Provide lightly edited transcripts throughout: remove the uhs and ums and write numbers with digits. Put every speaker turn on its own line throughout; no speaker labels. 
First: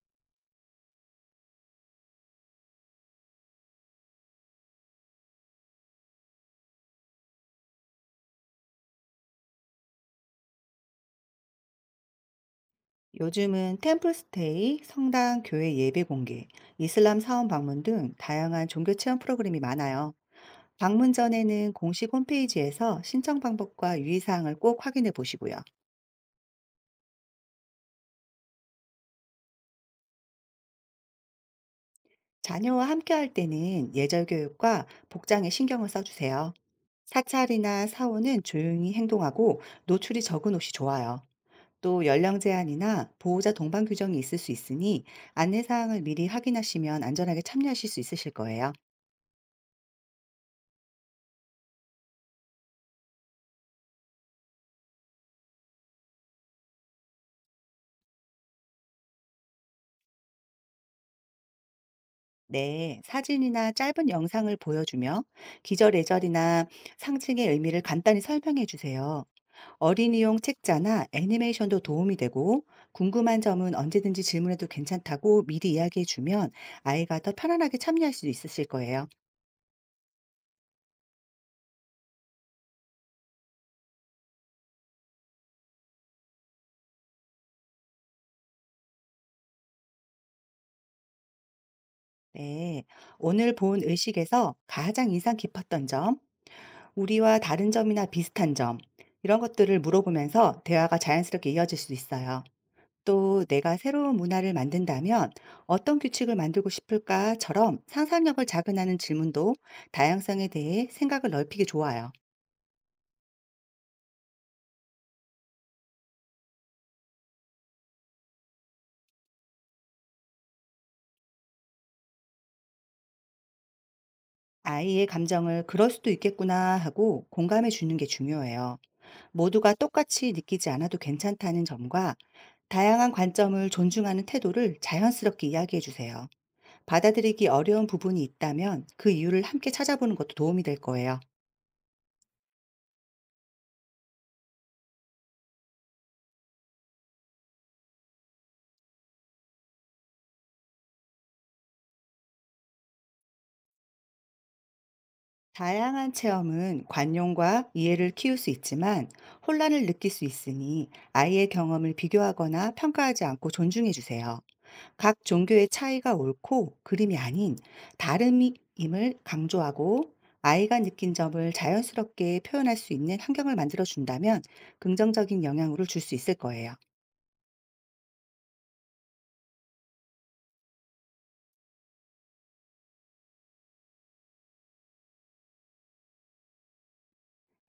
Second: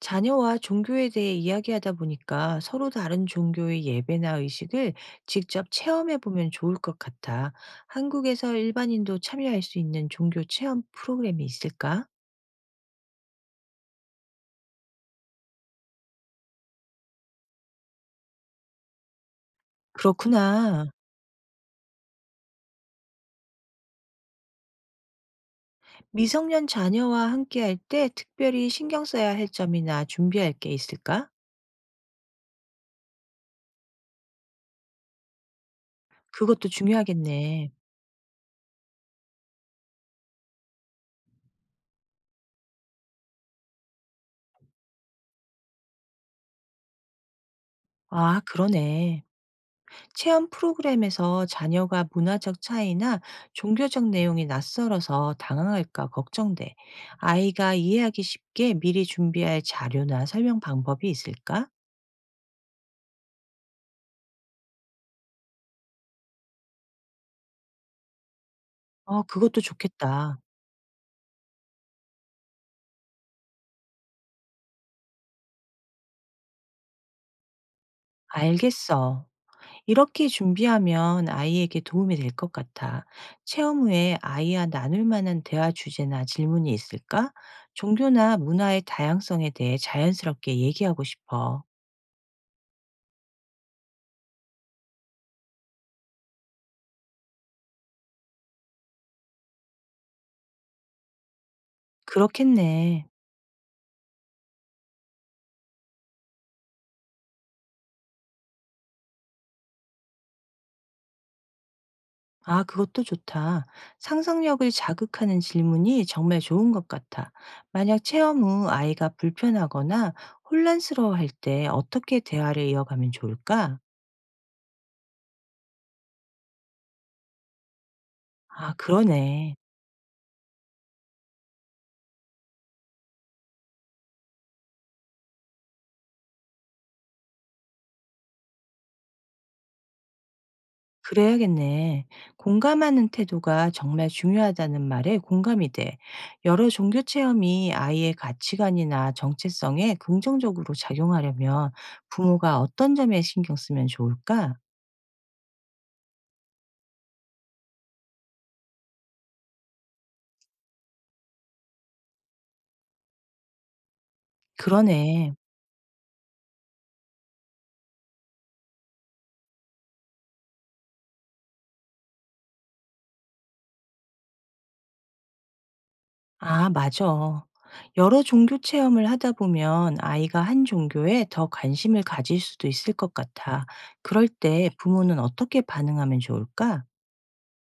자녀와 종교에 대해 이야기하다 보니까 서로 다른 종교의 예배나 의식을 직접 체험해 보면 좋을 것 같아. 한국에서 일반인도 참여할 수 있는 종교 체험 프로그램이 있을까?
요즘은 템플스테이, 성당, 교회 예배 공개, 이슬람 사원 방문 등 다양한 종교 체험 프로그램이 많아요.
그렇구나.
방문 전에는 공식 홈페이지에서 신청 방법과 유의사항을 꼭 확인해 보시고요.
미성년 자녀와 함께할 때 특별히 신경 써야 할 점이나 준비할 게 있을까?
자녀와 함께 할 때는 예절 교육과 복장에 신경을 써주세요.
그것도 중요하겠네.
사찰이나 사원은 조용히 행동하고 노출이 적은 옷이 좋아요. 또 연령 제한이나 보호자 동반 규정이 있을 수 있으니 안내사항을 미리 확인하시면 안전하게 참여하실 수 있으실
아,
거예요.
그러네. 체험 프로그램에서 자녀가 문화적 차이나 종교적 내용이 낯설어서 당황할까 걱정돼. 아이가 이해하기 쉽게 미리 준비할 자료나 설명 방법이 있을까?
네, 사진이나 짧은 영상을 보여주며 기절예절이나 상징의 의미를 간단히 설명해
어,
주세요.
그것도 좋겠다.
어린이용 책자나 애니메이션도 도움이 되고 궁금한 점은 언제든지 질문해도 괜찮다고 미리 이야기해 주면 아이가 더 편안하게 참여할 수 있으실 거예요.
알겠어. 이렇게 준비하면 아이에게 도움이 될 것 같아. 체험 후에 아이와 나눌 만한 대화 주제나 질문이 있을까? 종교나 문화의 다양성에 대해 자연스럽게 얘기하고 싶어.
네, 오늘 본 의식에서 가장 인상 깊었던 점, 우리와 다른 점이나 비슷한 점, 이런 것들을 물어보면서 대화가 자연스럽게 이어질 수 있어요.
그렇겠네.
또 내가 새로운 문화를 만든다면 어떤 규칙을 만들고 싶을까?처럼 상상력을 자극하는 질문도 다양성에 대해 생각을 넓히기 좋아요.
아, 그것도 좋다. 상상력을 자극하는 질문이 정말 좋은 것 같아. 만약 체험 후 아이가 불편하거나 혼란스러워 할 때 어떻게 대화를 이어가면 좋을까?
아이의 감정을 그럴 수도 있겠구나 하고 공감해 주는 게
아,
중요해요.
그러네.
모두가 똑같이 느끼지 않아도 괜찮다는 점과 다양한 관점을 존중하는 태도를 자연스럽게 이야기해 주세요. 받아들이기 어려운 부분이 있다면 그 이유를 함께 찾아보는 것도 도움이 될 거예요.
그래야겠네. 공감하는 태도가 정말 중요하다는 말에 공감이 돼. 여러 종교 체험이 아이의 가치관이나 정체성에 긍정적으로 작용하려면 부모가 어떤 점에 신경 쓰면 좋을까?
다양한 체험은 관용과 이해를 키울 수 있지만 혼란을 느낄 수 있으니 아이의 경험을 비교하거나 평가하지 않고 존중해 주세요. 각
그러네.
종교의 차이가 옳고 그름이 아닌 다름임을 강조하고 아이가 느낀 점을 자연스럽게 표현할 수 있는 환경을 만들어 준다면 긍정적인 영향을 줄 수 있을
아,
거예요.
맞아. 여러 종교 체험을 하다 보면 아이가 한 종교에 더 관심을 가질 수도 있을 것 같아. 그럴 때 부모는 어떻게 반응하면 좋을까?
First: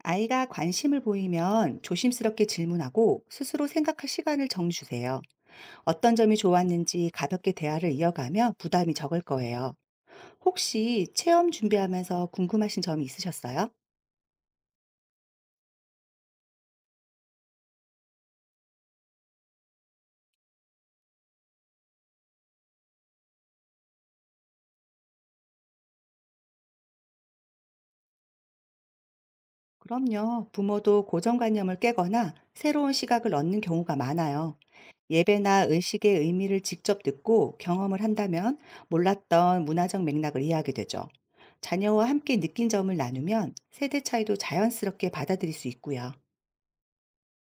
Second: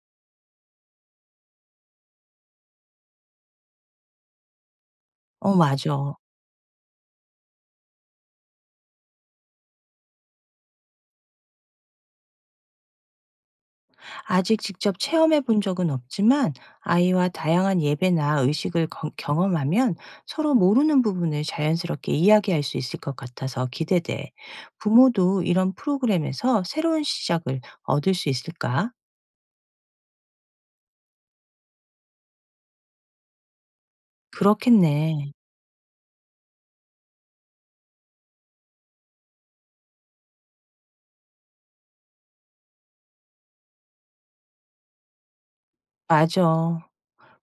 아이가 관심을 보이면 조심스럽게 질문하고 스스로 생각할 시간을 정해 주세요.
어,
어떤
맞아.
점이 좋았는지 가볍게 대화를 이어가면 부담이 적을 거예요. 혹시 체험 준비하면서 궁금하신 점이 있으셨어요?
아직 직접 체험해 본 적은 없지만 아이와 다양한 예배나 의식을 경험하면 서로 모르는 부분을 자연스럽게 이야기할 수 있을 것 같아서 기대돼. 부모도 이런 프로그램에서 새로운 시작을 얻을 수 있을까?
그럼요. 부모도 고정관념을 깨거나 새로운 시각을 얻는 경우가 많아요.
그렇겠네.
예배나 의식의 의미를 직접 듣고 경험을 한다면 몰랐던 문화적 맥락을 이해하게 되죠. 자녀와 함께 느낀 점을 나누면 세대 차이도 자연스럽게 받아들일 수 있고요.
맞아.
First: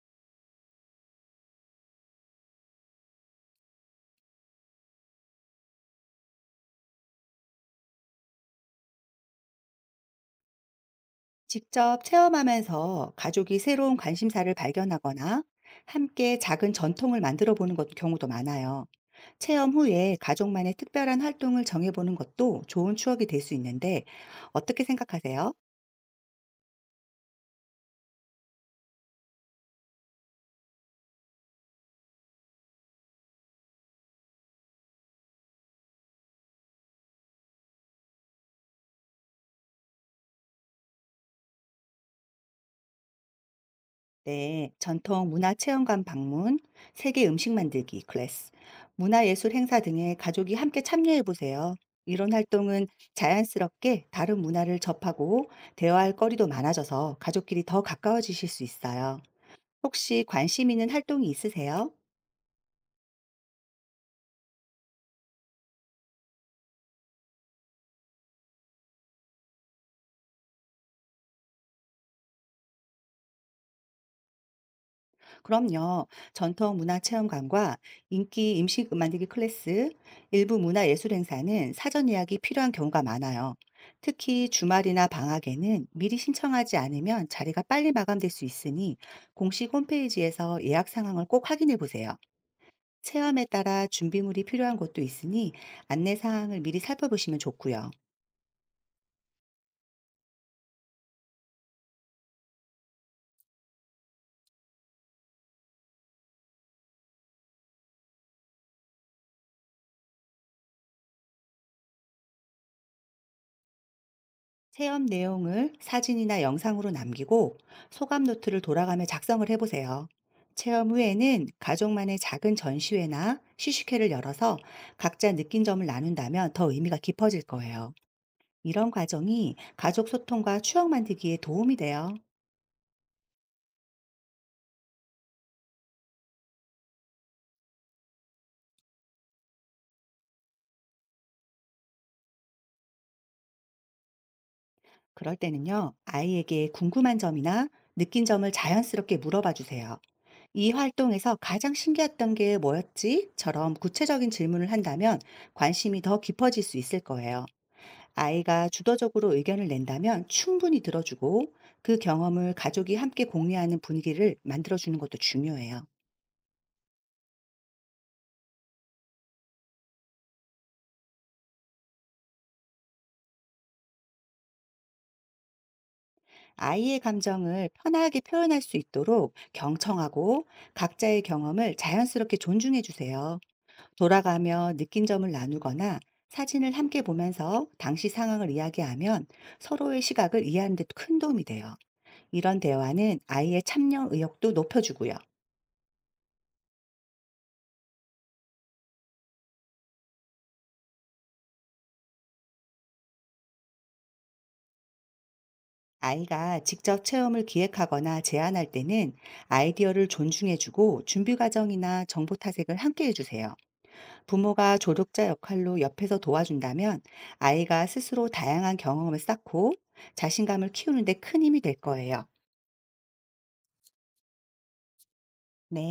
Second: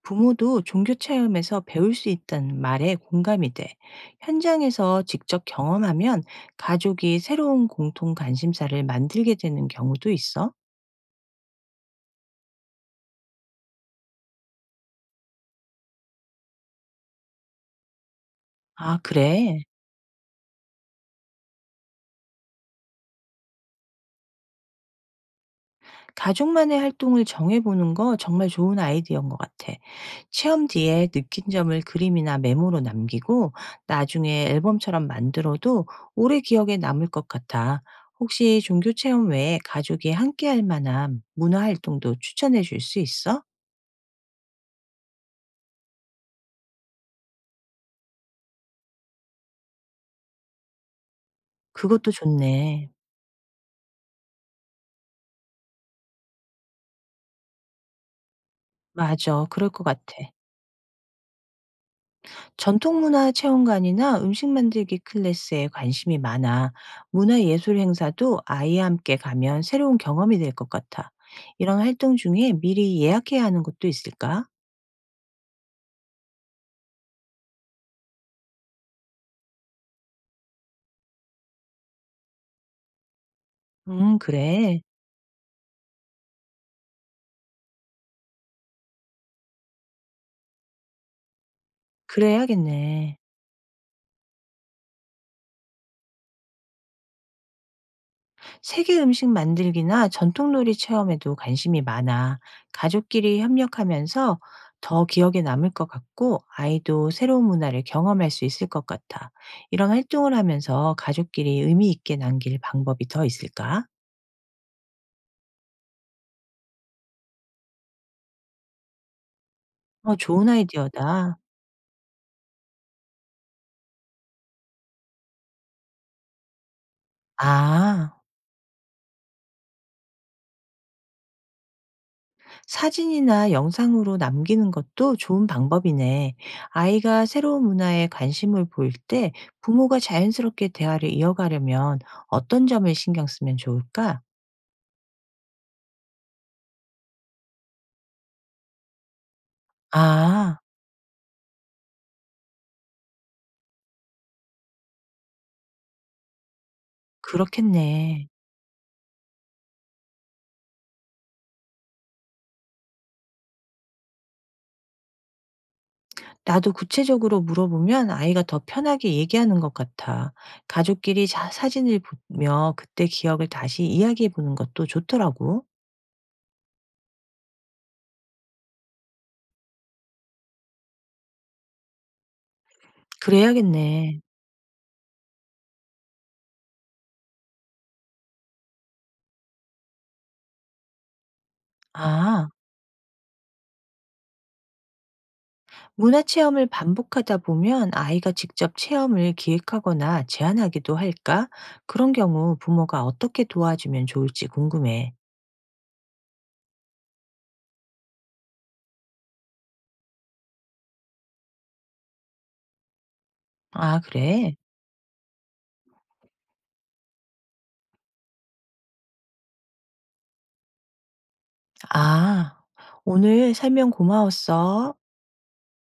부모도 종교 체험에서 배울 수 있다는 말에 공감이 돼. 현장에서 직접 경험하면 가족이 새로운 공통 관심사를 만들게 되는 경우도 있어.
직접 체험하면서 가족이 새로운 관심사를 발견하거나 함께 작은 전통을 경우도 많아요.
아, 그래.
체험 후에 가족만의 특별한 활동을 정해보는 것도 좋은 추억이 될 수 있는데 어떻게 생각하세요?
가족만의 활동을 정해보는 거 정말 좋은 아이디어인 것 같아. 체험 뒤에 느낀 점을 그림이나 메모로 남기고 나중에 앨범처럼 만들어도 오래 기억에 남을 것 같아. 혹시 종교 체험 외에 가족이 함께 할 만한 문화 활동도 추천해 줄 수 있어?
네, 전통 문화 체험관 방문, 세계 음식 만들기 클래스, 문화예술 행사 등에 가족이 함께 참여해 보세요.
그것도
이런 활동은
좋네.
자연스럽게 다른 문화를 접하고 대화할 거리도 많아져서 가족끼리 더 가까워지실 수 있어요.
맞아. 그럴 것 같아.
혹시 관심 있는 활동이 있으세요?
전통 문화 체험관이나 음식 만들기 클래스에 관심이 많아. 문화 예술 행사도 아이와 함께 가면 새로운 경험이 될 것 같아. 이런 활동 중에 미리 예약해야 하는 것도 있을까?
그럼요. 전통 문화 체험관과 인기 음식 만들기 클래스, 일부 문화 예술 행사는 사전 예약이 필요한 경우가 많아요. 특히
그래.
주말이나 방학에는 미리 신청하지 않으면 자리가 빨리 마감될 수 있으니 공식 홈페이지에서 예약 상황을 꼭 확인해 보세요.
그래야겠네.
체험에 따라 준비물이 필요한 곳도 있으니 안내 사항을 미리 살펴보시면 좋고요.
세계 음식 만들기나 전통놀이 체험에도 관심이 많아 가족끼리 협력하면서 더 기억에 남을 것 같고 아이도 새로운 문화를 경험할 수 있을 것 같아. 이런 활동을 하면서 가족끼리 의미 있게 남길 방법이 더 있을까?
체험 내용을 사진이나 영상으로 남기고 소감 노트를 돌아가며 작성을 해보세요.
어, 좋은
체험
아이디어다.
후에는 가족만의 작은 전시회나 시식회를 열어서 각자 느낀 점을 나눈다면 더 의미가 깊어질 거예요.
아,
이런 과정이 가족 소통과 추억 만들기에 도움이 돼요.
사진이나 영상으로 남기는 것도 좋은 방법이네. 아이가 새로운 문화에 관심을 보일 때 부모가 자연스럽게 대화를 이어가려면 어떤 점을 신경 쓰면 좋을까?
그럴 때는요, 아이에게 궁금한 점이나 느낀 점을 자연스럽게 물어봐 주세요.
아
이 활동에서 가장 신기했던 게 뭐였지?처럼 구체적인 질문을 한다면 관심이 더 깊어질 수 있을 거예요.
그렇겠네.
아이가 주도적으로 의견을 낸다면 충분히 들어주고 그 경험을 가족이 함께 공유하는 분위기를 만들어주는 것도 중요해요.
나도 구체적으로 물어보면 아이가 더 편하게 얘기하는 것 같아. 가족끼리 자 사진을 보며 그때 기억을 다시 이야기해 보는 것도 좋더라고.
아이의 감정을 편하게 표현할 수 있도록 경청하고 각자의 경험을 자연스럽게 존중해 주세요.
그래야겠네.
돌아가며 느낀 점을 나누거나 사진을 함께 보면서 당시 상황을 이야기하면 서로의 시각을 이해하는 데 큰 도움이 돼요.
아,
이런 대화는 아이의 참여 의욕도 높여주고요.
문화 체험을 반복하다 보면 아이가 직접 체험을 기획하거나 제안하기도 할까? 그런 경우 부모가 어떻게 도와주면 좋을지 궁금해.
아이가 직접 체험을 기획하거나 제안할 때는 아이디어를 존중해주고 준비 과정이나 정보 탐색을 함께 해주세요.
아, 그래?
부모가 조력자 역할로 옆에서 도와준다면 아이가 스스로 다양한 경험을 쌓고 자신감을 키우는데 큰 힘이 될 거예요.
아, 오늘 설명 고마웠어.
네.